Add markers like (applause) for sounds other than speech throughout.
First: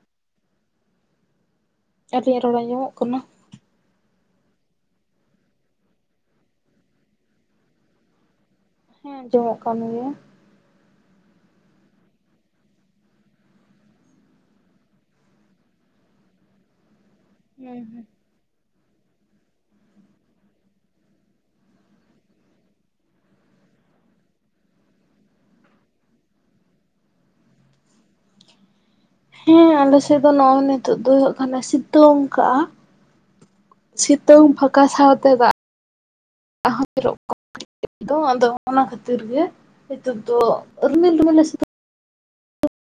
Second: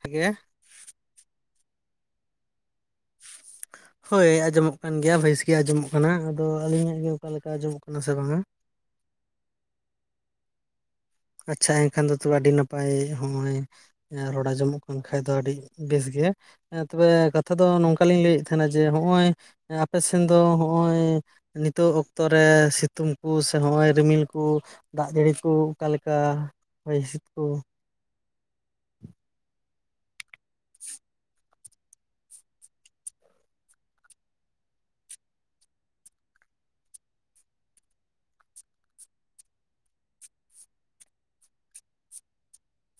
ᱴᱷᱤᱠ ᱜᱮᱭᱟ ᱾ ᱟᱞᱤᱧᱚᱜ ᱨᱚᱲ ᱟᱸᱡᱚᱢᱚᱜ ᱠᱟᱱᱟ? ᱦᱳᱭ, ᱟᱸᱡᱚᱢᱚᱜ ᱠᱟᱱ ᱜᱮᱭᱟ ᱵᱮᱥ ᱜᱮ ᱟᱸᱡᱚᱢᱚᱜ ᱠᱟᱱᱟ, ᱟᱫᱚ ᱟᱹᱞᱤᱧᱟᱜ ᱜᱮ ᱚᱠᱟ ᱞᱮᱠᱟ ᱟᱸᱡᱚᱢᱚᱜ ᱠᱟᱱᱟ ᱥᱮ ᱵᱟᱝᱼᱟ? ᱦᱮᱸ ᱟᱸᱡᱚᱢᱚᱜ ᱠᱟᱱ ᱜᱮᱭᱟ ᱾ ᱟᱪᱪᱷᱟ ᱮᱱᱠᱷᱟᱱ ᱫᱚ ᱛᱚᱵᱮ ᱟᱹᱰᱤ ᱱᱟᱯᱟᱭ ᱦᱚᱜᱼᱚᱭ ᱦᱮᱸ ᱨᱚᱲ ᱟᱸᱡᱚᱢᱚᱜ ᱠᱟᱱ ᱠᱷᱟᱡ ᱫᱚ ᱟᱹᱰᱤ ᱵᱮᱥ ᱜᱮ, ᱮ-ᱛᱚᱵᱮ ᱠᱟᱛᱷᱟ ᱫᱚ ᱦᱩᱸ ᱦᱩᱸ᱾ ᱱᱚᱝᱠᱟᱞᱤᱧ ᱞᱮᱭᱮᱜ ᱛᱟᱦᱮᱱᱟ ᱡᱮ ᱦᱚᱸᱜᱼᱚᱭ ᱟᱯᱮ ᱥᱮᱱ ᱫᱚ ᱦᱚᱜᱼᱚᱭ ᱱᱤᱛᱚᱜ ᱚᱠᱛᱚᱨᱮ ᱥᱤᱛᱩᱝ ᱠᱩ ᱥᱮ ᱦᱚᱜᱼᱚᱭ ᱨᱤᱢᱤᱞ ᱠᱩ, ᱫᱟᱜ ᱡᱟᱹᱲᱤ ᱠᱩ ᱚᱠᱟ ᱞᱮᱠᱟ ᱦᱚᱭ ᱦᱤᱥᱤᱫ ᱠᱚ? ᱦᱮᱸ ᱟᱞᱮᱥᱮᱜ ᱫᱚ ᱱᱚᱜᱚᱭ ᱱᱤᱛᱚᱜ ᱫᱚ ᱦᱳᱭᱳᱜ ᱠᱟᱱᱟ ᱥᱤᱛᱩᱝ ᱠᱟᱜᱼᱟ ᱾ ᱥᱤᱛᱩᱝ ᱯᱷᱟᱸᱠᱟ ᱥᱟᱶᱛᱮ ᱫᱟᱜ ᱦᱚᱸ ᱡᱚᱨᱚᱜ (inaudible) ᱟᱫᱚ ᱚᱱᱟ ᱠᱷᱟᱹᱛᱤᱨ ᱜᱮ ᱱᱤᱛᱚᱜ ᱫᱚ ᱨᱤᱢᱤᱞ ᱨᱤᱢᱤᱞ ᱞᱮ ᱥᱤᱛᱩ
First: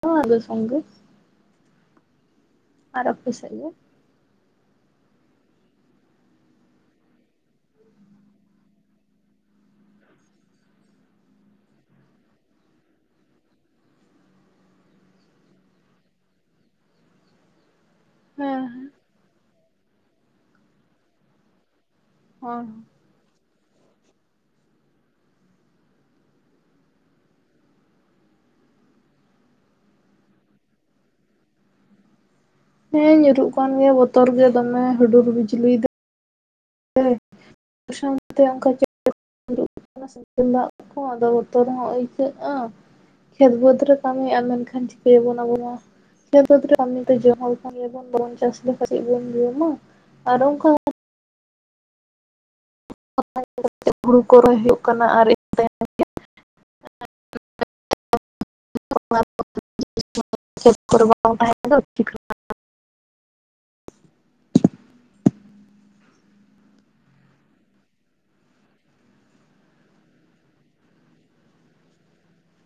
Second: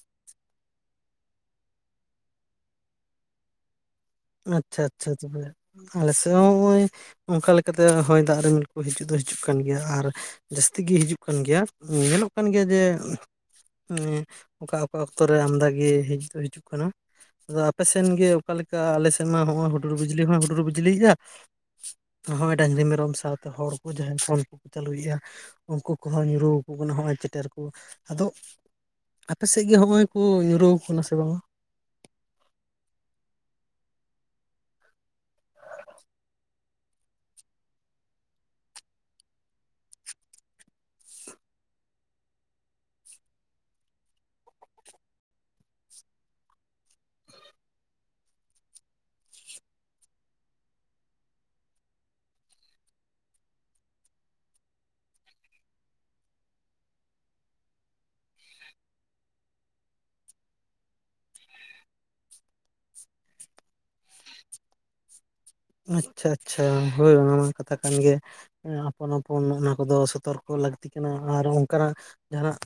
(unintelligible) ᱥᱚᱸᱜᱮ ᱾ ᱟᱨ ᱟᱯᱮ ᱥᱮᱜ ᱫᱚ? ᱟᱪᱪᱷᱟ ᱟᱪᱪᱷᱟ ᱛᱚᱵᱮ, ᱟᱞᱮᱥᱮᱜ ᱦᱚᱸ ᱦᱚᱜᱼᱚᱭ ᱚᱝᱠᱟ ᱞᱮᱠᱟᱛᱮ ᱦᱚᱭ ᱫᱟᱜ ᱨᱤᱢᱤᱞ ᱠᱩ ᱦᱤᱡᱩᱜ ᱫᱚ ᱦᱤᱡᱩᱜ ᱠᱟᱱ ᱜᱮᱭᱟ ᱾ ᱟᱨ ᱡᱟᱹᱥᱛᱤ ᱜᱤ ᱦᱤᱡᱩᱜ ᱠᱟᱱ ᱜᱮᱭᱟ ᱾ ᱧᱮᱞᱚᱜ ᱠᱟᱱ ᱜᱮᱭᱟ ᱡᱮ ᱚᱱᱮᱸ ᱚᱠᱟ ᱚᱠᱟ ᱚᱠᱛᱚ ᱨᱮ ᱟᱢᱫᱟᱜᱮ ᱦᱮᱡ ᱫᱚ ᱦᱤᱡᱩᱜ ᱠᱟᱱᱟ, ᱟᱫᱚ ᱟᱯᱮᱥᱮᱱ ᱜᱮ ᱦᱮᱸ ᱚᱠᱟᱞᱮᱠᱟ? ᱥᱮᱱ ᱢᱟ ᱦᱚᱸᱜᱼᱚᱭ ᱦᱩᱰᱩᱨ ᱵᱤᱡᱞᱤ ᱦᱚᱸᱭ ᱦᱩᱰᱩᱨ ᱵᱤᱡᱽᱞᱤᱜᱼᱟ, ᱱᱚᱜᱼᱚᱭ ᱦᱚᱸ᱾ ᱰᱟᱝᱨᱤ ᱢᱮᱨᱚᱢ ᱥᱟᱶᱛᱮ ᱦᱚᱲ ᱩᱱᱠᱩ ᱡᱟᱦᱟᱸᱭ ᱯᱷᱚᱞ ᱠᱚᱠᱚ ᱪᱟᱹᱞᱩᱭᱮᱜᱼᱟ ᱩᱝᱠᱩ ᱠᱚᱦᱚᱸ ᱧᱩᱨᱩ ᱟᱠᱚ ᱠᱟᱱᱟ ᱦᱚᱜᱼᱭ ᱪᱮᱴᱮᱨ ᱠᱩ ᱾ ᱟᱫᱚ ᱟᱯᱮᱥᱮᱜ ᱜᱮ ᱦᱚᱸᱜᱼᱚᱭ ᱠᱚ ᱧᱩᱨᱩᱣᱟᱠᱚ ᱠᱟᱱᱟ ᱥᱮ ᱵᱟᱝᱟ? ᱦᱮᱸ ᱧᱩᱨᱩᱜ ᱠᱟᱱ ᱜᱮᱭᱟ ᱵᱚᱛᱚᱨ ᱜᱮ ᱫᱚᱢᱮ ᱦᱩᱰᱩᱨ ᱵᱤᱡᱽᱞᱤ (inaudible) (unintelligible) ᱥᱟᱝᱛᱮ ᱚᱝᱠᱟ (unintelligible) ᱥᱮᱝᱜᱮᱞ ᱫᱟᱜ ᱠᱚ ᱟᱫᱚ ᱵᱚᱛᱚᱨ ᱦᱚᱸ ᱟᱹᱭᱠᱟᱹᱜᱼᱟ ᱾ ᱠᱷᱮᱛ ᱵᱟᱹᱫᱽ ᱨᱮ ᱠᱟᱹᱢᱤ ᱟᱨ ᱢᱮᱱᱠᱷᱟᱱ ᱪᱤᱠᱟᱹᱭᱟᱵᱚᱱ ᱟᱵᱚ ᱢᱟ ᱾ ᱠᱷᱮᱛ ᱵᱟᱹᱫ ᱨᱮ ᱠᱟᱹᱢᱤ ᱛᱮ ᱡᱚᱢᱟᱵᱚᱱ (inaudible) ᱵᱟᱵᱚᱱ ᱪᱟᱥ ᱞᱮᱠᱷᱟᱡ ᱪᱮᱜ ᱵᱚᱱ ᱡᱚᱢᱟ? ᱟᱨ ᱚᱝᱠᱟ (inaudible) ᱦᱩᱲᱩ ᱠᱚ ᱨᱚᱦᱚᱭ ᱦᱩᱭᱩᱜ ᱠᱟᱱᱟ ᱟᱨ ᱤᱧ (inaudible) (inaudible) (inaudible) ᱟᱪᱪᱷᱟ ᱟᱪᱪᱷᱟ ᱦᱳᱭ ᱚᱱᱟ ᱢᱟ ᱠᱟᱛᱷᱟ ᱠᱟᱱ ᱜᱮᱭᱟ ᱾ ᱟᱯᱚᱱ ᱟᱯᱚᱱ ᱚᱱᱟ ᱠᱚᱫᱚ ᱥᱚᱛᱚᱨᱠᱚ ᱞᱟᱹᱠᱛᱤ ᱠᱟᱱᱟ, ᱟᱨ ᱚᱝᱠᱟᱱᱟᱜ ᱡᱟᱦᱟᱱᱟᱜ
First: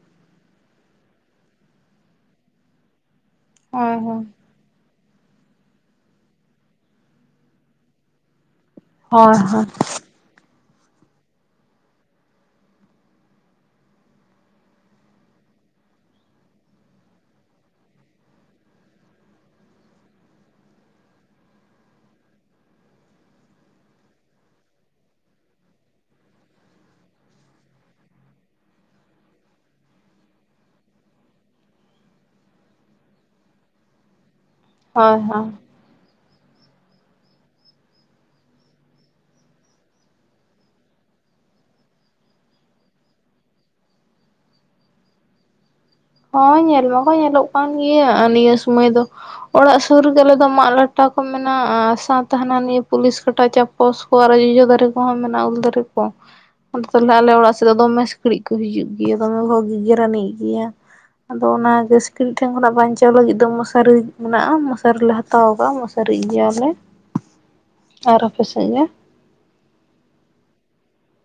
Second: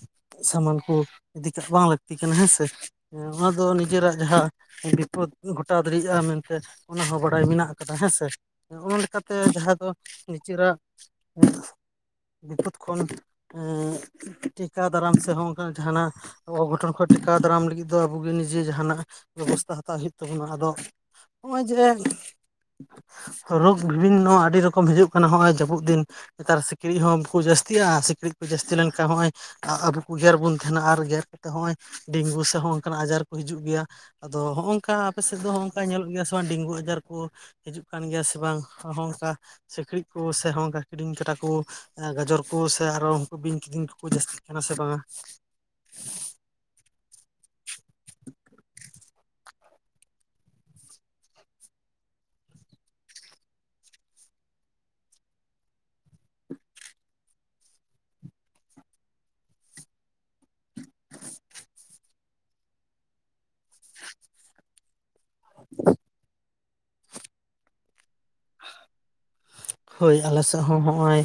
ᱥᱟᱢᱟᱱ ᱠᱚ ᱤᱫᱤ ᱠᱟᱜ ᱵᱟᱝ ᱞᱟᱹᱠᱛᱤ ᱠᱟᱱᱟ ᱦᱮᱸᱥᱮ ᱾ ᱮ ᱚᱱᱟ ᱫᱚ ᱦᱳᱭ ᱱᱤᱡᱮᱨᱟᱜ ᱦᱳᱭ ᱡᱟᱦᱟᱸ ᱵᱤᱯᱚᱫ ᱜᱷᱚᱴᱟᱣ ᱫᱟᱲᱮᱭᱟᱜᱼᱟ ᱢᱮᱱᱛᱮ ᱚᱱᱟ ᱦᱚᱸ ᱵᱟᱲᱟᱭ ᱢᱮᱱᱟᱜ ᱠᱟᱫᱟ ᱦᱮᱸᱥᱮ, ᱚᱱᱟ ᱞᱮᱠᱟᱛᱮ ᱦᱳᱭ ᱡᱟᱦᱟᱸ ᱫᱚ ᱱᱤᱡᱮᱨᱟᱜ ᱵᱤᱯᱚᱫ ᱠᱷᱚᱱ ᱴᱮᱠᱟ ᱫᱟᱨᱟᱢ ᱥᱮ ᱦᱚᱸ ᱚᱝᱠᱟ ᱡᱟᱦᱟᱱᱟᱜ ᱚᱜᱷᱚᱴᱚᱱ ᱠᱷᱚᱜ ᱴᱮᱠᱟᱣ ᱫᱟᱨᱟᱢ ᱞᱟᱹᱜᱤᱫ ᱫᱚ ᱟᱵᱚᱜᱮ ᱱᱤᱡᱮ ᱡᱟᱦᱟᱸᱱᱟᱜ ᱵᱮᱵᱚᱥᱛᱷᱟ ᱦᱟᱛᱟᱣ ᱦᱩᱭᱩᱜ ᱛᱟᱵᱚᱱᱟ ᱾ ᱟᱫᱚ ᱦᱚᱸᱜᱼᱚᱭ ᱡᱮ ᱨᱳᱜᱽ ᱵᱤᱵᱷᱤᱱᱱᱚ ᱟᱹᱰᱤ ᱨᱚᱠᱚᱢ ᱦᱤᱡᱩᱜ ᱠᱟᱱᱟ ᱦᱚᱸᱜᱼᱚᱭ ᱡᱟᱹᱯᱩᱜ ᱫᱤᱱ ᱾ ᱱᱮᱛᱟᱨ ᱥᱤᱠᱲᱤᱡ ᱦᱚᱸ ᱵᱟᱠᱚ ᱡᱟᱹᱥᱛᱤᱜᱼᱟ, ᱟᱨ ᱥᱤᱠᱲᱤᱡ ᱠᱚ ᱡᱟᱹᱥᱛᱤ ᱞᱮᱱᱠᱷᱟᱡ ᱦᱚᱜᱼᱚᱭ ᱟ ᱟᱵᱩ ᱠᱩ ᱜᱮᱨ ᱵᱩᱱ ᱛᱟᱸᱦᱮᱱᱟ ᱟᱨ ᱜᱮᱨ ᱠᱟᱛᱮᱜ ᱦᱚᱜᱼᱚᱭ ᱰᱮᱝᱜᱩ ᱥᱮ ᱦᱚᱸ ᱚᱝᱠᱟᱱᱟᱜ ᱟᱡᱟᱨ ᱠᱚ ᱦᱤᱡᱩᱜ ᱜᱮᱭᱟ ᱾ ᱟᱫᱚ ᱦᱚᱸᱜ ᱚᱝᱠᱟ ᱦᱳᱭ ᱟᱯᱮ ᱥᱮᱫ ᱦᱳᱭ ᱫᱚ ᱦᱚᱜ ᱚᱝᱠᱟ ᱧᱮᱞᱚᱜ ᱜᱮᱭᱟ ᱥᱮ ᱵᱟᱝ ᱰᱮᱝᱜᱩ ᱟᱡᱟᱨ ᱠᱚ ᱦᱤᱡᱩᱜ ᱠᱟᱱ ᱜᱮᱭᱟ ᱥᱮ ᱵᱟᱝ ᱦᱚᱝ ᱠᱟ ᱥᱤᱠᱲᱤᱡ ᱠᱚ ᱥᱮ ᱦᱚᱝ ᱠᱟ ᱠᱤᱰᱤᱧ ᱠᱟᱴᱟ ᱠᱚ, ᱟ ᱜᱟᱡᱚᱨ ᱠᱚ ᱥᱮ ᱟᱨᱚ ᱩᱝᱠᱩ ᱵᱤᱧ ᱠᱤᱫᱤᱧ ᱠᱩᱠᱩ ᱡᱟᱹᱥᱛᱤᱜ ᱠᱟᱱᱟ ᱥᱮ ᱵᱟᱝᱟ? ᱦᱚᱸ ᱧᱮᱞ ᱢᱟᱠᱚ ᱧᱮᱞᱚᱜ ᱠᱟᱱ ᱜᱮᱭᱟ ᱟᱨ ᱱᱤᱭᱟᱹ ᱥᱩᱢᱚᱭ ᱫᱚ ᱾ ᱚᱲᱟᱜ ᱥᱩᱨ ᱨᱮᱜᱮ ᱟᱞᱮᱫᱚ ᱢᱟᱜ ᱞᱟᱴᱟ ᱠᱚ ᱢᱮᱱᱟᱜᱼᱟ ᱥᱟᱶᱛᱮ ᱦᱟᱱᱟ ᱱᱤᱭᱟᱹ ᱯᱩᱞᱤᱥ ᱠᱟᱴᱟ ᱪᱟ ᱯᱚᱥ ᱠᱚ ᱟᱨᱚ ᱡᱚᱡᱚ ᱫᱟᱨᱤ ᱠᱚᱦᱚᱸ ᱢᱮᱱᱟᱜᱼᱟ ᱩᱞ ᱫᱟᱨᱤ ᱠᱚ ᱾ ᱟᱫᱚ ᱛᱟᱦᱚᱞᱮ ᱟᱞᱮ ᱚᱲᱟᱜ ᱥᱮᱫ ᱫᱚᱢᱮ ᱥᱤᱠᱬᱤᱡ ᱠᱚ ᱦᱤᱡᱩᱜ ᱜᱮᱭᱟ, ᱫᱚᱢᱮ ᱠᱚ ᱜᱮᱜᱮᱨᱟᱱᱤᱡ ᱜᱮᱭᱟ ᱾ ᱟᱫᱚ ᱚᱱᱟ ᱜᱮ ᱥᱤᱠᱲᱤᱡ ᱴᱷᱮᱱ ᱠᱷᱚᱱᱟᱜ ᱵᱟᱧᱪᱟᱣ ᱞᱟᱹᱜᱤᱫ ᱫᱚ ᱢᱚᱥᱟᱨᱤ ᱢᱮᱱᱟᱜᱼᱟ, ᱢᱚᱥᱟᱨᱤ ᱞᱮ ᱦᱟ ᱛᱟᱣ ᱠᱟᱜᱼᱟ ᱢᱚᱥᱟᱨᱤᱜ ᱜᱮᱭᱟᱞᱮ ᱟᱨ ᱟᱯᱮ ᱥᱮᱜ ᱜᱮ? ᱦᱳᱭ, ᱟᱞᱮ ᱥᱮᱜ ᱦᱚᱸ ᱦᱚᱜᱼᱚᱭ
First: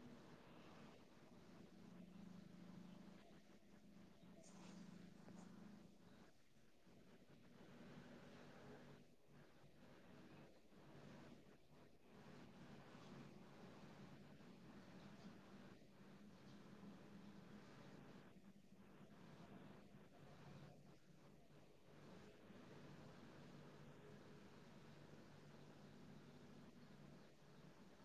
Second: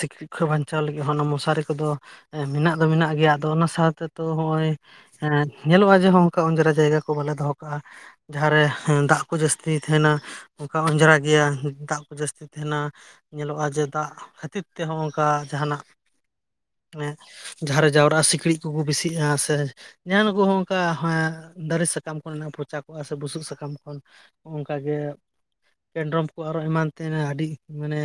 ᱥᱤᱠᱲᱤᱡ ᱠᱷᱚᱱ ᱵᱟᱧᱪᱟᱣ ᱞᱟᱹᱜᱤᱫ ᱦᱚᱸ ᱚᱱᱟ ᱢᱚᱥᱟᱨᱤ ᱠᱚᱫᱚ ᱢᱮᱱᱟᱜ ᱫᱚ ᱢᱮᱱᱟᱜ ᱜᱮᱭᱟ ᱾ ᱟᱫᱚ ᱚᱱᱟ ᱥᱟᱶᱛᱮᱛᱚ ᱦᱚᱸᱜᱼᱚᱭ ᱦᱮᱸ ᱧᱮᱞᱚᱜᱼᱟ ᱡᱮ ᱦᱚᱜ ᱚᱝᱠᱟ ᱚᱸᱡᱨᱟ ᱡᱟᱭᱜᱟ ᱠᱚ ᱵᱟᱞᱮ ᱫᱚᱦᱚ ᱠᱟᱜᱼᱟ ᱾ ᱡᱟᱦᱟᱸ ᱨᱮ ᱫᱟᱜ ᱠᱚ ᱡᱟᱹᱥᱛᱤ ᱛᱟᱦᱮᱱᱟ ᱚᱝᱠᱟ ᱚᱸᱡᱨᱟ ᱜᱮᱭᱟ ᱫᱟᱜ ᱠᱚ ᱡᱟᱹᱥᱛᱤ ᱛᱟᱦᱮᱱᱟ ᱾ ᱧᱮᱞᱚᱜᱼᱟ ᱡᱮ ᱫᱟᱜ ᱠᱷᱟᱹᱛᱤᱨ ᱛᱮ ᱦᱚᱸ ᱚᱝᱠᱟ ᱡᱟᱦᱟᱱᱟᱜ ᱢᱮ ᱡᱟᱦᱟᱸᱨᱮ ᱡᱟᱣᱨᱟᱜᱼᱟ ᱥᱤᱠᱲᱤᱡ ᱠᱩᱠᱩ ᱵᱤᱥᱤᱜᱼᱟ, ᱥᱮ ᱡᱟᱦᱟᱸᱱ ᱠᱚ ᱚᱝᱠᱟ ᱦᱮᱸᱜ ᱫᱟᱨᱤ ᱥᱟᱠᱟᱢ ᱠᱚᱨᱮᱱᱟᱜ ᱯᱚᱪᱟ ᱠᱚᱜᱼᱟ, ᱥᱮ ᱵᱩᱥᱩᱵ ᱥᱟᱠᱟᱢ ᱠᱷᱚᱱ ᱦᱚᱜ ᱚᱝᱠᱟ ᱜᱮ ᱯᱮᱱᱰᱨᱚᱢ ᱠᱚ ᱟᱨᱚ ᱮᱢᱟᱱ ᱛᱮᱱᱟᱜ ᱟᱹᱰᱤ ᱢᱟᱱᱮ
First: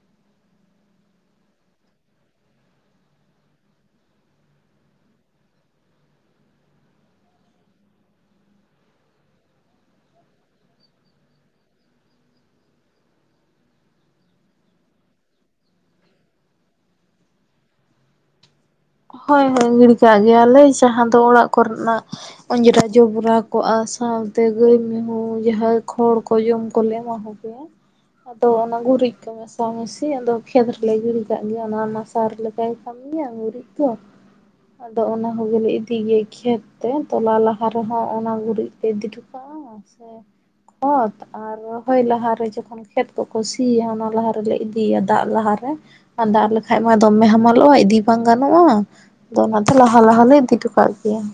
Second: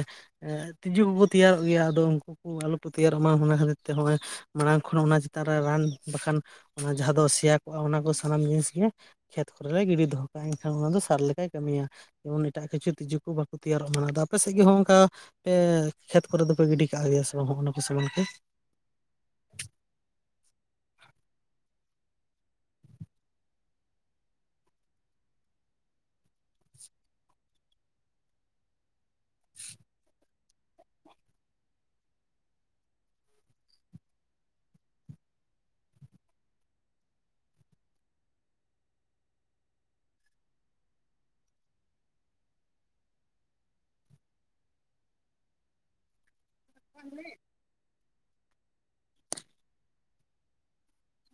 ᱛᱤᱡᱩ ᱠᱚᱠᱚ ᱛᱮᱭᱟᱨᱚᱜ ᱜᱮᱭᱟ, ᱟᱫᱚ ᱩᱝ ᱠᱩ ᱟᱞᱚᱯᱮ ᱛᱮᱭᱟᱨᱚᱜ ᱢᱟ ᱚᱱᱟ ᱠᱷᱟᱹᱛᱤᱨ ᱛᱮ ᱦᱚᱜᱼᱚᱭ ᱢᱟᱲᱟᱝ ᱠᱷᱚᱱ ᱚᱱᱟ ᱪᱮᱛᱟᱱ ᱨᱟᱱ ᱵᱟᱠᱷᱟᱱ ᱚᱱᱟ ᱡᱟᱦᱟᱸ ᱫᱚ ᱥᱮᱭᱟ ᱠᱚᱜᱼᱟ ᱚᱱᱟ ᱠᱚ ᱥᱟᱱᱟᱢ ᱡᱤᱱᱤᱥ ᱜᱮ ᱠᱷᱮᱛ ᱠᱚᱨᱮᱞᱮ ᱜᱤᱰᱤ ᱫᱚᱦᱚ ᱠᱟᱜᱼᱟ ᱮᱱᱠᱷᱟᱱ ᱚᱱᱟ ᱫᱚ ᱥᱟᱨ ᱞᱮᱠᱟᱭ ᱠᱟᱹᱢᱤᱭᱟ ᱾ ᱮᱴᱟᱜ ᱠᱤᱪᱷᱩ ᱛᱤᱡᱩ ᱠᱚ ᱵᱟᱠᱚ ᱛᱮᱭᱟᱨᱚᱜ ᱢᱟ ᱾ ᱟᱫᱚ ᱟᱯᱮ ᱥᱮᱡ ᱜᱮ ᱦᱚᱸ ᱚᱝᱠᱟ ᱯᱮ ᱠᱷᱮᱛ ᱠᱚᱨᱮ ᱫᱚᱯᱮ ᱜᱤᱰᱤ ᱠᱟᱜᱼᱟ ᱜᱮᱭᱟ ᱥᱮ ᱵᱟᱝ ᱦᱚᱸᱜᱼ ᱚᱱᱟ ᱠᱚ ᱥᱟᱢᱟᱱ ᱠᱩ? ᱦᱳᱭ ᱦᱳᱭ, ᱜᱤᱲᱤ ᱠᱟᱜ ᱜᱮᱭᱟᱞᱮ ᱡᱟᱦᱟᱸ ᱫᱚ ᱚᱲᱟᱜ ᱠᱚᱨᱮᱱᱟᱜ ᱚᱸᱡᱽᱨᱟ ᱡᱚᱵᱽᱨᱟ ᱠᱚᱜᱼᱟ ᱥᱟᱶᱛᱮ ᱜᱟᱹᱭ ᱢᱤᱦᱩ ᱡᱟᱦᱟᱸ ᱠᱷᱚᱲ ᱠᱚ ᱡᱚᱢ ᱠᱚᱞᱮ ᱮᱢᱟ ᱠᱚᱜᱮᱭᱟ, ᱟᱫᱚ ᱚᱱᱟ ᱜᱩᱨᱤᱡ ᱠᱚ ᱢᱮᱥᱟ ᱢᱮᱥᱤ ᱟᱫᱚ ᱠᱷᱮᱛ ᱨᱮᱞᱮ ᱜᱤᱲᱤ ᱠᱟᱜ ᱜᱮᱭᱟ, ᱚᱱᱟ ᱢᱟ ᱥᱟᱨ ᱞᱮᱠᱟᱭ ᱠᱟᱹᱢᱤᱭᱟ ᱜᱩᱨᱤᱡ ᱾ ᱛᱚ, ᱟᱫᱚ ᱚᱱᱟ ᱠᱚᱜᱮᱞᱮ ᱤᱫᱤ ᱜᱮᱭᱟ ᱠᱷᱮᱛ ᱛᱮ, ᱛᱚᱞᱟ ᱞᱟᱦᱟ ᱨᱮᱦᱚᱸ ᱚᱱᱟ ᱜᱩᱨᱤᱡ ᱛᱮ ᱤᱫᱤ ᱴᱚ ᱠᱟᱜᱼᱟ ᱥᱮ ᱠᱷᱚᱛ ᱟᱨ ᱨᱚᱦᱚᱭ ᱞᱟᱦᱟᱨᱮ ᱡᱚᱠᱷᱚᱱ ᱠᱷᱮᱛ ᱠᱚᱠᱚ ᱥᱤᱭᱟ ᱚᱱᱟ ᱞᱟᱦᱟ ᱨᱮᱞᱮ ᱤᱫᱤᱭᱟ ᱫᱟᱜ ᱞᱟᱦᱟᱨᱮ ᱾ ᱟ ᱫᱟᱜ ᱞᱮᱠᱷᱟᱡ ᱢᱟ ᱫᱚᱢᱮ ᱦᱟᱢᱟᱞᱚᱜᱼᱟ ᱤᱫᱤ ᱵᱟᱝ ᱜᱟ ᱱᱚᱜᱼᱟ ᱟᱫᱚ ᱚᱱᱟᱛᱮ ᱞᱟᱦᱟ ᱞᱟᱦᱟᱞᱮ ᱤᱫᱤ ᱦᱚᱴᱚ ᱠᱟᱜ ᱜᱮᱭᱟ ᱾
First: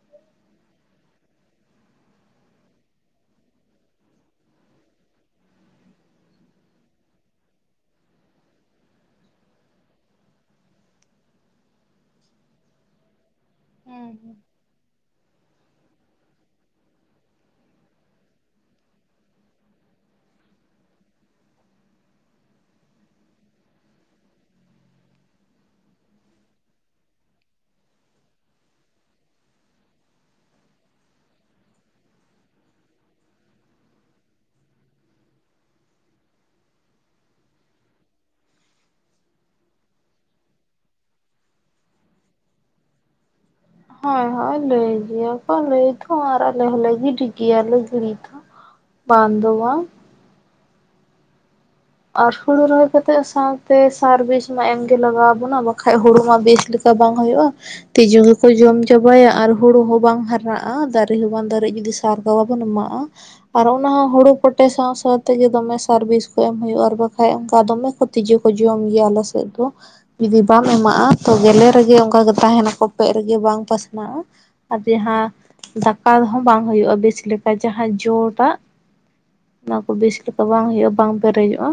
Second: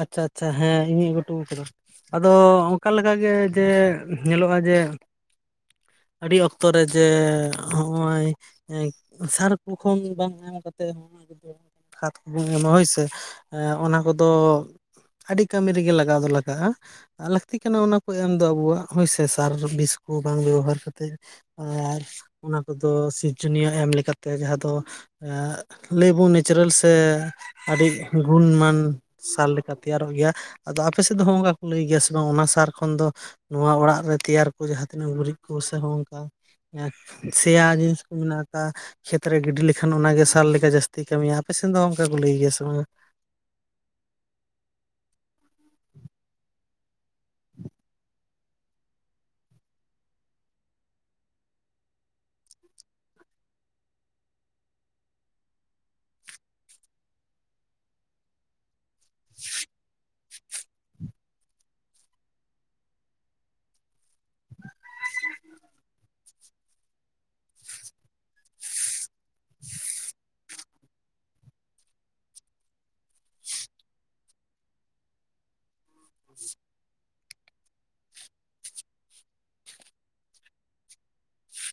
ᱟᱪᱪᱷᱟ, ᱟᱪᱪᱷᱟ! ᱦᱮᱸ ᱤᱧᱤᱧ ᱟᱹᱜᱩᱴᱩ ᱠᱟᱫᱟ ᱾ ᱟᱫᱚ ᱚᱝᱠᱟ ᱞᱮᱠᱟᱜᱮ ᱡᱮ ᱧᱮᱞᱚᱜᱼᱟ ᱡᱮ ᱟᱹᱰᱤ ᱚᱠᱛᱚ ᱨᱮ ᱡᱮ ᱦᱚᱸᱜᱼᱚᱭ ᱦᱮᱸ ᱥᱟᱨᱠᱩ ᱠᱷᱚᱱ ᱵᱟᱝ ᱮᱢ ᱠᱟᱛᱮ ᱦᱚᱸ ᱠᱷᱟᱫᱽ ᱠᱚᱵᱚᱱ ᱮᱢᱟ ᱦᱳᱭᱥᱮ ᱚᱱᱟ ᱠᱚᱫᱚ ᱟᱹᱰᱤ ᱠᱟᱹᱢᱤ ᱨᱮᱜᱮ ᱞᱟᱜᱟᱣ ᱫᱚ ᱞᱟᱜᱟᱜᱼᱟ ᱟᱨ ᱞᱟᱠᱛᱤ ᱠᱟᱱᱟ ᱚᱱᱟ ᱠᱚ ᱮᱢ ᱫᱚ ᱟᱵᱚᱣᱟᱜ ᱦᱳᱭᱥᱮ ᱥᱟᱨ ᱵᱤᱥᱠᱩ ᱵᱟᱝ ᱵᱮᱵᱚᱦᱟᱨ ᱠᱟᱛᱮᱜ, ᱟᱨ ᱚᱱᱟ ᱠᱚᱫᱚ ᱥᱤᱨᱡᱚᱱᱤᱭᱟᱹ ᱮᱢ ᱞᱮᱠᱟᱛᱮ ᱡᱟᱦᱟᱸ ᱫᱚ ᱞᱟᱹᱭᱵᱚᱱ ᱱᱮᱪᱟᱨᱮᱞ ᱥᱮ ᱟᱹᱰᱤ ᱜᱩᱱᱢᱟᱱ ᱥᱟᱨ ᱞᱮᱠᱟ ᱛᱮᱭᱟᱨᱚᱜ ᱜᱮᱭᱟ ᱟᱫᱚ ᱟᱯᱮ ᱥᱮᱫ ᱫᱚ ᱦᱚᱸᱜᱼᱚᱭ ᱱᱚᱝᱠᱟ ᱠᱚ ᱞᱟᱹᱭ ᱜᱮᱭᱟ ᱥᱮ ᱵᱟᱝ ᱚᱱᱟ ᱥᱟᱨ ᱠᱷᱚᱱ ᱫᱚ ᱱᱚᱣᱟ ᱚᱲᱟᱜ ᱨᱮ ᱛᱮᱭᱟᱨ ᱠᱚ ᱡᱟᱦᱟᱸ ᱛᱤᱱᱟᱹᱜ ᱜᱩᱨᱤᱡ ᱠᱚ ᱥᱮ ᱱᱚᱝᱠᱟ ᱥᱮᱭᱟ ᱡᱤᱱᱤᱥ ᱠᱚ ᱢᱮᱱᱟᱜ ᱟᱠᱟ ᱠᱷᱮᱛ ᱨᱮ ᱜᱤᱰᱤ ᱞᱮᱠᱷᱟᱱ ᱚᱱᱟᱜᱮ ᱥᱟᱨ ᱞᱮᱠᱟ ᱡᱟᱹᱥᱛᱤ ᱠᱟᱹᱢᱤᱭᱟ ᱟᱯᱮ ᱥᱮᱱ ᱫᱚ ᱚᱱᱠᱟ ᱠᱚ ᱞᱟᱹᱭ ᱜᱮᱭᱟ ᱥᱮ ᱵᱟᱝ? ᱦᱳᱭ ᱦᱳᱭ ᱞᱟᱹᱭ ᱜᱮᱭᱟ ᱠᱚ ᱞᱟᱹᱭ ᱫᱚ, ᱟᱨ ᱟᱞᱮ ᱦᱚᱸᱞᱮ ᱜᱤᱰᱤ ᱜᱮᱭᱟᱞᱮ ᱜᱤᱲᱤ ᱫᱚ᱾ ᱵᱟᱝ ᱫᱚ ᱵᱟᱝ᱾ ᱟᱨ ᱦᱩᱲᱩ ᱨᱚᱦᱚᱭ ᱠᱟᱛᱮᱜ ᱥᱟᱶᱛᱮ ᱥᱟᱨ ᱵᱤᱥ ᱢᱟ ᱮᱢ ᱜᱮ ᱞᱟᱜᱟᱣ ᱟᱵᱚᱱᱟ ᱵᱟᱠᱷᱟᱡ ᱦᱩᱲᱩ ᱢᱟ ᱵᱤᱥ ᱪᱮᱠᱟ ᱵᱟᱝ ᱦᱩᱭᱩᱜ-ᱟ, ᱛᱤᱡᱩ ᱜᱮᱠᱚ ᱡᱚᱢ ᱪᱟᱵᱟᱭᱟ ᱟᱨ ᱦᱩᱲᱩ ᱦᱚᱸ ᱵᱟᱝ ᱦᱟᱨ ᱟᱜ-ᱟ ᱫᱟᱨᱮ ᱦᱚᱸ ᱵᱟᱝ ᱫᱟᱨᱮ ᱡᱩᱫᱤ ᱥᱟᱨ ᱵᱟᱵᱚᱱ ᱮᱢᱟᱜ-ᱟ᱾ ᱟᱨ ᱚᱱᱟ ᱦᱚᱸ ᱦᱩᱲᱩ ᱯᱚᱴᱮ ᱥᱟᱶ ᱥᱟᱶᱛᱮᱜᱮ ᱫᱚᱢᱮ ᱥᱟᱨᱵᱤᱥ ᱦᱩᱭᱩᱜ-ᱟ, ᱟᱨ ᱵᱟᱠᱷᱟᱡ ᱚᱱᱠᱟ ᱫᱚᱢᱮ ᱠᱚ ᱛᱤᱡᱩ ᱠᱚ ᱡᱚᱢ ᱜᱮᱭᱟ ᱟᱞᱮ ᱥᱮᱫ ᱫᱚ᱾ ᱡᱩᱫᱤ ᱵᱟᱢ ᱮᱢᱟᱜ-ᱟ ᱛᱚ ᱜᱮᱞᱮ ᱨᱮᱜᱮ ᱚᱝᱠᱟ ᱜᱮ ᱛᱟᱦᱮᱱᱟ ᱠᱚᱯᱮᱜ ᱨᱮᱜᱮ ᱵᱟᱝ ᱯᱟᱥᱱᱟᱜ-ᱟ᱾ ᱟᱨ ᱡᱟᱦᱟᱸ ᱫᱟᱠᱟᱦᱚᱸ ᱵᱟᱝ ᱦᱩᱭᱩᱜ-ᱟ ᱵᱮᱥ ᱞᱮᱠᱟ ᱡᱟᱦᱟᱸ ᱡᱚᱴᱟᱜ᱾ ᱚᱱᱟ ᱠᱚ ᱵᱮᱥ ᱞᱮᱠᱟ ᱵᱟᱝ ᱦᱩᱭᱩᱜ-ᱟ ᱵᱟᱝ ᱯᱮᱨᱮᱡᱚᱜ-ᱟ᱾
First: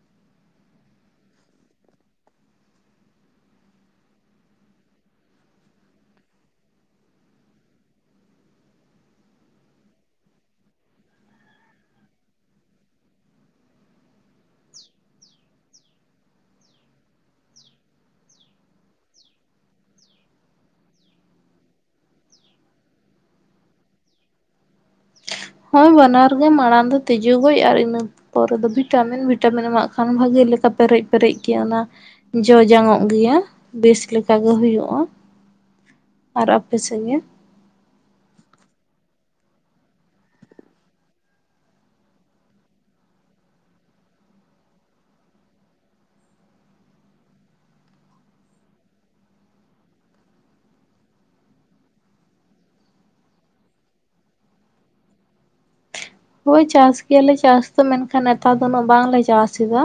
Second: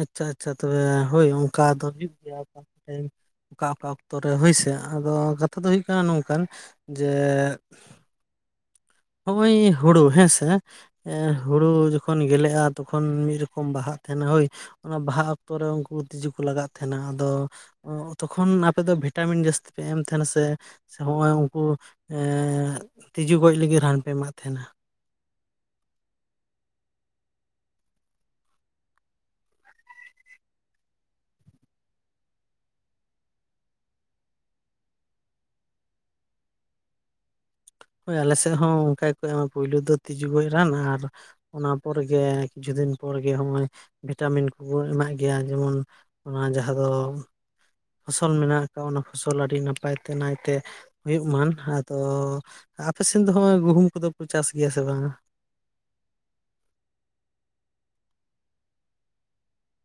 ᱟᱪᱪᱷᱟ ᱟᱪᱪᱷᱟ, ᱛᱚᱵᱮ ᱦᱳᱭ ᱚᱱᱠᱟ ᱫᱚ ᱦᱩᱭᱩᱜ ᱜᱮᱭᱟ ᱵᱟᱨ ᱯᱮ ᱴᱟᱭᱤᱢ ᱾ ᱚᱠᱟ ᱚᱠᱟ ᱚᱠᱛᱚᱨᱮ ᱦᱳᱭᱥᱮ ᱟᱫᱚ ᱠᱟᱛᱷᱟ ᱫᱚ ᱦᱩᱭᱩᱜ ᱠᱟᱱᱟ ᱱᱚᱝᱠᱟᱱ ᱡᱮ ᱦᱚᱜ-ᱚᱭ ᱦᱳᱲᱳ ᱦᱮᱸᱥᱮ᱾ ᱮᱸ ᱦᱳᱲᱳ ᱡᱚᱠᱷᱚᱱ ᱜᱮᱞᱮᱜ-ᱟ ᱛᱚᱠᱷᱚᱱ ᱢᱤᱫ ᱨᱚᱠᱚᱢ ᱵᱟᱦᱟᱜ ᱠᱟᱱᱟ ᱦᱳᱭ᱾ ᱚᱱᱟ ᱵᱟᱦᱟ ᱚᱠᱛᱚᱨᱮ ᱩᱱᱠᱩ ᱛᱤᱡᱩ ᱠᱚ ᱞᱟᱜᱟᱜ ᱛᱟᱦᱮᱱᱟ ᱟᱫᱚ ᱛᱚᱠᱷᱚᱱ ᱟᱯᱮ ᱫᱚ ᱵᱷᱤᱴᱟᱢᱤᱱ ᱡᱟᱹᱥᱛᱤ ᱯᱮ ᱮᱢ ᱛᱟᱦᱮᱱᱟ ᱥᱮ᱾ ᱦᱚᱸᱜ-ᱚᱭ ᱩᱱᱠᱩ ᱛᱤᱡᱩ ᱜᱚᱡ ᱞᱟᱹᱜᱤᱫ ᱨᱟᱱ ᱯᱮ ᱮᱢᱢᱟᱜ ᱛᱟᱦᱮᱱᱟ᱾ ᱦᱳᱭ ᱵᱟᱱᱟᱨ ᱜᱮ ᱢᱟᱲᱟᱝ ᱫᱚ ᱛᱤᱡᱳ ᱜᱚᱡ ᱟᱨ ᱤᱱᱟᱹ ᱯᱚᱨᱮ ᱫᱚ ᱵᱷᱤᱴᱟᱢᱤᱱ ᱵᱷᱤᱴᱟᱢᱤᱱ ᱮᱢᱟᱜ ᱠᱷᱟᱱ ᱵᱷᱟᱜᱮ ᱞᱮᱠᱟ ᱯᱮᱨᱮᱡ ᱯᱮᱨᱮᱡ ᱜᱮ ᱚᱱᱟ ᱡᱚ ᱡᱟᱝ ᱚᱜ ᱜᱮᱭᱟ ᱵᱮᱥ ᱞᱮᱠᱟ ᱜᱮ ᱦᱩᱭᱩᱜ-ᱟ᱾ ᱟᱨ ᱟᱯᱮ ᱥᱮᱱ ᱜᱮ? ᱦᱳᱭ ᱟᱞᱮ ᱥᱮᱫ ᱦᱚᱸ ᱚᱱᱠᱟ ᱜᱮᱠᱚ ᱮᱢᱟ ᱯᱩᱭᱞᱩ ᱫᱚ ᱛᱤᱡᱩ ᱜᱚᱡ ᱨᱟᱱ ᱟᱨ ᱚᱱᱟ ᱯᱚᱨᱮ ᱜᱮ ᱠᱤᱪᱷᱩ ᱫᱤᱱ ᱯᱚᱨᱮ ᱜᱮ ᱦᱚᱜ-ᱚᱭ ᱵᱷᱤᱴᱟᱢᱤᱱ ᱠᱩ ᱠᱩ ᱮᱢᱟᱜ ᱜᱮᱭᱟ ᱡᱮᱢᱚᱱ ᱚᱱᱟ ᱡᱟᱦᱟᱸ ᱫᱚ ᱯᱷᱚᱥᱚᱞ ᱢᱮᱱᱟᱜ ᱟᱠᱟᱜ ᱚᱱᱟ ᱯᱷᱚᱥᱚᱞ ᱟᱹᱰᱤ ᱱᱟᱯᱟᱭ ᱛᱮ ᱱᱟᱭᱛᱮ ᱦᱩᱭᱩᱜ ᱢᱟᱱ ᱟᱫᱚ ᱟᱯᱮ ᱥᱮᱫ ᱫᱚ ᱦᱚᱜ-ᱚᱭ ᱜᱩᱦᱩᱢ ᱠᱚᱫᱚ ᱠᱚ ᱪᱟᱥ ᱜᱮᱭᱟ ᱥᱮ ᱵᱟᱝᱟ? ᱦᱳᱭ ᱪᱟᱥ ᱜᱮᱭᱟᱞᱮ ᱪᱟᱥ ᱫᱚ ᱢᱮᱱᱠᱷᱟᱱ ᱱᱮᱛᱟᱨ ᱫᱚ ᱩᱱᱟᱹᱜ ᱵᱟᱝᱞᱮ ᱪᱟᱥ ᱮᱫᱟ᱾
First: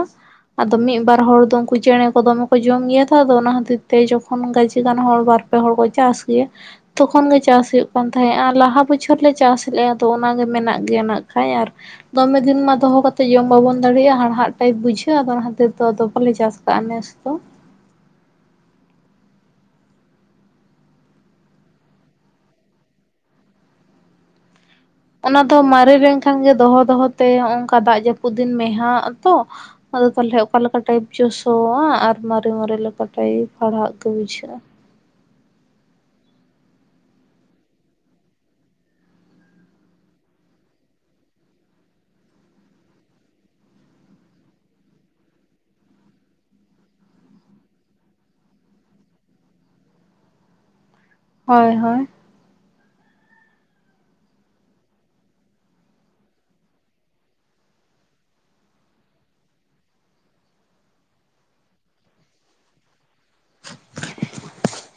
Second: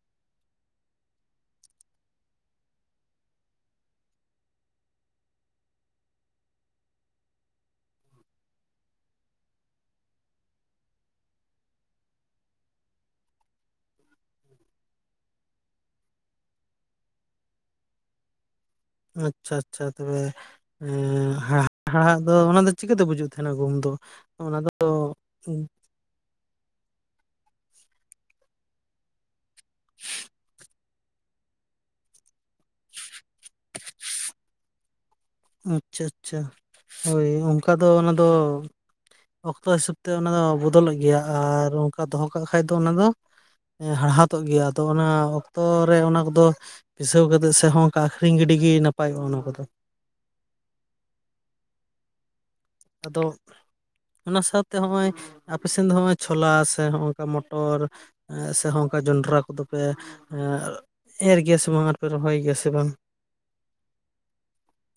ᱟᱫᱚ ᱢᱤᱫ ᱵᱟᱨ ᱦᱚᱲ ᱫᱚ ᱩᱱᱠᱩ ᱪᱮᱬᱮ ᱠᱚ ᱫᱚᱢᱮ ᱠᱚ ᱡᱚᱢ ᱜᱮᱭᱟ ᱛᱚ ᱟᱫᱚ ᱚᱱᱟ ᱠᱷᱟᱛᱤᱨ ᱡᱚᱠᱷᱚᱱ ᱜᱟᱡᱮ ᱜᱟᱱ ᱦᱚᱲ ᱵᱟᱨ ᱯᱮ ᱦᱚᱲ ᱠᱚ ᱪᱟᱥ ᱜᱮᱭᱟ᱾ ᱛᱚᱠᱷᱚᱱ ᱜᱮ ᱪᱟᱥ ᱦᱩᱭᱩᱜ ᱠᱟᱱ ᱛᱟᱦᱮᱸᱫ ᱟᱨ ᱞᱟᱦᱟ ᱵᱚᱪᱷᱚᱨ ᱞᱮ ᱪᱟᱥ ᱞᱮᱜ-ᱟ ᱛᱚ ᱚᱱᱟᱜᱮ ᱢᱮᱱᱟᱜ ᱜᱮᱭᱟ ᱱᱟᱜ᱾ ᱠᱷᱟᱭᱟᱨ᱾ ᱫᱚᱢᱮ ᱫᱤᱱ ᱢᱟ ᱫᱚᱦᱚ ᱠᱟᱛᱮᱫ ᱡᱚᱢ ᱵᱟᱵᱚᱱ ᱫᱟᱲᱮᱭᱟᱜ-ᱟ, ᱦᱟᱲᱦᱟᱜ ᱴᱟᱭᱤᱯ ᱵᱩᱡᱷᱟᱹᱣᱟ ᱟᱫᱚ ᱚᱱᱟ ᱠᱷᱟᱛᱤᱨ ᱟᱫᱚ ᱵᱟᱞᱮ ᱪᱟᱥ ᱠᱟᱜ-ᱟ, ᱱᱮᱥ ᱫᱚ᱾ ᱟᱪᱪᱷᱟ ᱟᱪᱪᱷᱟ, ᱛᱚᱵᱮ ᱦᱮ ᱦᱟᱲᱟᱜ ᱫᱚ ᱚᱱᱟ ᱫᱚ ᱪᱤᱠᱟᱹᱛᱮ ᱵᱩᱡᱩᱜ ᱛᱟᱦᱮᱱᱟ ᱜᱩᱦᱩᱢ ᱫᱚ ᱚᱱᱟ ᱫᱚ ᱚᱱᱟ ᱫᱚ ᱢᱟᱨᱮ ᱞᱮᱱᱠᱷᱟᱱ ᱜᱮ ᱫᱚᱦᱚ ᱫᱚᱦᱚᱛᱮ ᱦᱚ ᱚᱝᱠᱟ ᱫᱟᱜ ᱡᱟᱹᱯᱩᱫ ᱫᱤᱱ ᱢᱮᱦᱟᱜ ᱛᱚ, ᱟᱫᱚ ᱛᱟᱦᱚᱞᱮ ᱚᱠᱟ ᱞᱮᱠᱟ᱾ ᱯᱟᱴᱟᱭᱤᱯ ᱪᱚ ᱥᱚᱣᱟ ᱟᱨ ᱢᱟᱨᱮ ᱢᱟᱨᱮ ᱞᱮᱯᱟ ᱴᱟᱭᱤᱯ ᱦᱟᱲᱦᱟᱱ ᱠᱚ ᱵᱩᱡᱷᱟᱹᱜ-ᱟ᱾ ᱟᱪᱪᱷᱟ ᱟᱪᱪᱷᱟ, ᱦᱳᱭ ᱚᱝᱠᱟ ᱫᱚ ᱚᱱᱟ ᱫᱚ ᱚᱠᱛᱚ ᱦᱤᱥᱟᱹᱵᱽ ᱛᱮ ᱚᱱᱟ ᱫᱚ ᱵᱚᱫᱚᱞᱚᱜ ᱜᱮᱭᱟ ᱟᱨ ᱚᱝᱠᱟ ᱫᱚᱦᱚ ᱠᱟᱜ ᱠᱷᱟᱡ ᱫᱚ ᱚᱱᱟ ᱫᱚ ᱦᱟᱲᱦᱟᱛᱚᱜ ᱜᱮᱭᱟ ᱟᱫᱚ ᱚᱱᱟ ᱚᱠᱛᱚᱨ ᱨᱮ ᱚᱱᱟ ᱠᱚᱫᱚ ᱯᱤᱥᱟᱹᱣ ᱠᱟᱛᱮᱫ ᱥᱮ ᱦᱚᱸ ᱚᱱᱠᱟ ᱟᱹᱠᱷᱨᱤᱧ ᱜᱤᱰᱤ ᱜᱤ ᱱᱟᱯᱟᱭᱚᱜ-ᱟ ᱚᱱᱟ ᱠᱚᱫᱚ᱾ ᱦᱚᱭ ᱦᱚᱭ᱾ ᱟᱫᱚ ᱚᱣᱟ ᱥᱟᱣᱛᱮ ᱦᱚᱜ-ᱚᱭ ᱟᱯᱮ ᱥᱮᱱ ᱫᱚ ᱦᱚᱜ-ᱚᱭ ᱪᱷᱳᱞᱟ ᱥᱮ ᱱᱚᱭ ᱱᱚᱝᱠᱟ ᱢᱚᱴᱚᱨ ᱮᱻ ᱥᱮ ᱦᱚᱸ ᱚᱜᱠᱟ ᱡᱚᱸᱰᱨᱟ ᱠᱚᱫᱚ ᱯᱮ ᱮᱨ ᱜᱮᱭᱟ ᱥᱮ ᱵᱟᱝ ᱟᱨᱯᱮ ᱨᱚᱦᱚᱭ ᱜᱮᱭᱟ ᱥᱮ ᱵᱟᱝ?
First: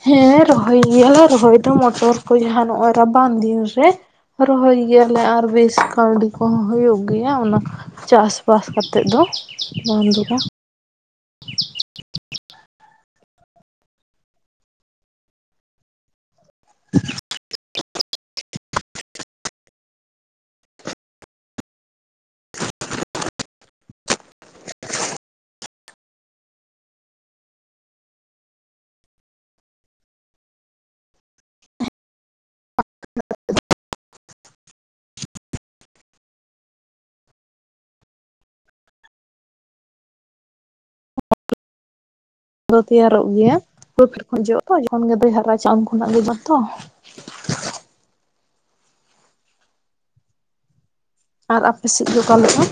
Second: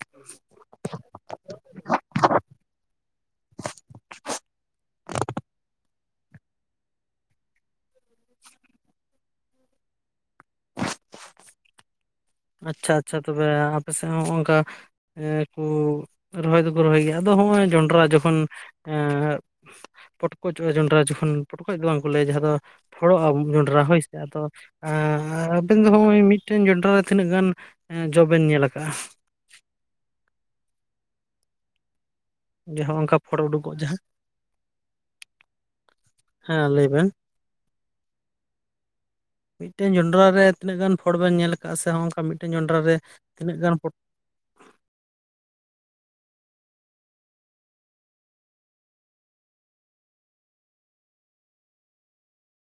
ᱦᱮᱸ ᱨᱚᱦᱚᱭ ᱜᱮᱭᱟᱞᱮ ᱨᱚᱦᱚᱭ ᱫᱚ ᱢᱚᱴᱚᱨ ᱠᱚ ᱡᱟᱦᱟᱸ ᱱᱚᱜᱼᱚᱭ ᱨᱟᱵᱟᱝ ᱫᱤᱱ ᱨᱮ ᱦᱚᱨᱚᱭ ᱜᱮᱭᱟᱞᱮ ᱟᱨ ᱵᱮᱥ ᱠᱟᱹᱣᱰᱤ ᱠᱚᱦᱚᱸ ᱦᱩᱭᱩᱜ ᱜᱮᱭᱟ ᱚᱱᱟ ᱪᱟᱥᱵᱟᱥ ᱠᱟᱛᱮᱫ ᱫᱚ ᱵᱚᱝ ᱫᱚ ᱵᱟᱝ᱾ ᱟᱪᱪᱷᱟ ᱟᱪᱪᱷᱟ ᱛᱚᱵᱮ ᱟᱯᱮᱥᱮᱫ ᱦᱚᱸ ᱦᱚᱜᱼᱚᱝᱠᱟ ᱠᱩ ᱨᱚᱦᱚᱭ ᱫᱚᱠᱚ ᱨᱚᱦᱚᱭ ᱜᱮᱭᱟ ᱟᱫᱚ ᱦᱚᱸᱜᱼᱚᱭ ᱡᱚᱱᱰᱨᱟ ᱡᱚᱠᱷᱚᱱ ᱮ ᱯᱚᱴᱠᱚᱡᱚᱜᱼᱟ ᱡᱚᱸᱰᱨᱟ ᱡᱚᱠᱷᱚᱱ ᱯᱚᱴᱠᱚᱡ ᱫᱚ ᱵᱟᱝ ᱠᱚ ᱞᱟᱹᱭᱟ ᱡᱟᱦᱟᱸ ᱫᱚ ᱯᱷᱚᱲᱚᱜᱼᱟ ᱡᱚᱸᱰᱨᱟ ᱦᱳᱭᱥᱮ ᱟᱫᱚ ᱟᱻ ᱟᱵᱮᱱ ᱫᱚ ᱦᱚᱸᱜᱼᱚᱭ ᱢᱤᱫᱴᱮᱱ ᱡᱚᱱᱰᱨᱟ ᱛᱤᱱᱟᱹᱜ ᱜᱟᱱ ᱮᱸ ᱡᱚ ᱵᱮᱱ ᱧᱮᱞ ᱟᱠᱟᱜᱼᱟ? ᱡᱟᱦᱟᱸ ᱚᱝᱠᱟ ᱯᱷᱚᱲ ᱩᱰᱩᱠᱚᱜ ᱡᱟᱦᱟᱸ? ᱦᱮᱸ ᱞᱟᱹᱭ ᱵᱮᱱ ᱾ ᱢᱤᱫᱴᱮᱱ ᱡᱚᱸᱰᱨᱟ ᱨᱮ ᱛᱤᱱᱟᱹᱜ ᱜᱟᱱ ᱯᱷᱚᱲ ᱵᱮᱱ ᱧᱮᱞ ᱟᱠᱟᱜᱼᱟ ᱥᱮ ᱦᱚᱜᱼᱚᱝᱠᱟ ᱢᱤ ᱫᱚ ᱛᱮᱭᱟᱨᱚᱜ ᱜᱮᱭᱟ ᱵᱟᱹᱫᱽ ᱠᱷᱚᱱ ᱡᱚᱜᱼᱟ ᱛᱚ ᱡᱚᱠᱷᱚᱱ ᱜᱮ ᱫᱚᱭ ᱦᱟᱨᱟᱪᱟᱢ ᱠᱷᱚᱱᱟᱜ ᱜᱮ ᱵᱟᱝᱛᱚ ᱾ ᱟᱨ ᱟᱯᱮ ᱥᱮᱫ ᱫᱚ ᱚᱠᱟᱞᱮᱠᱟ?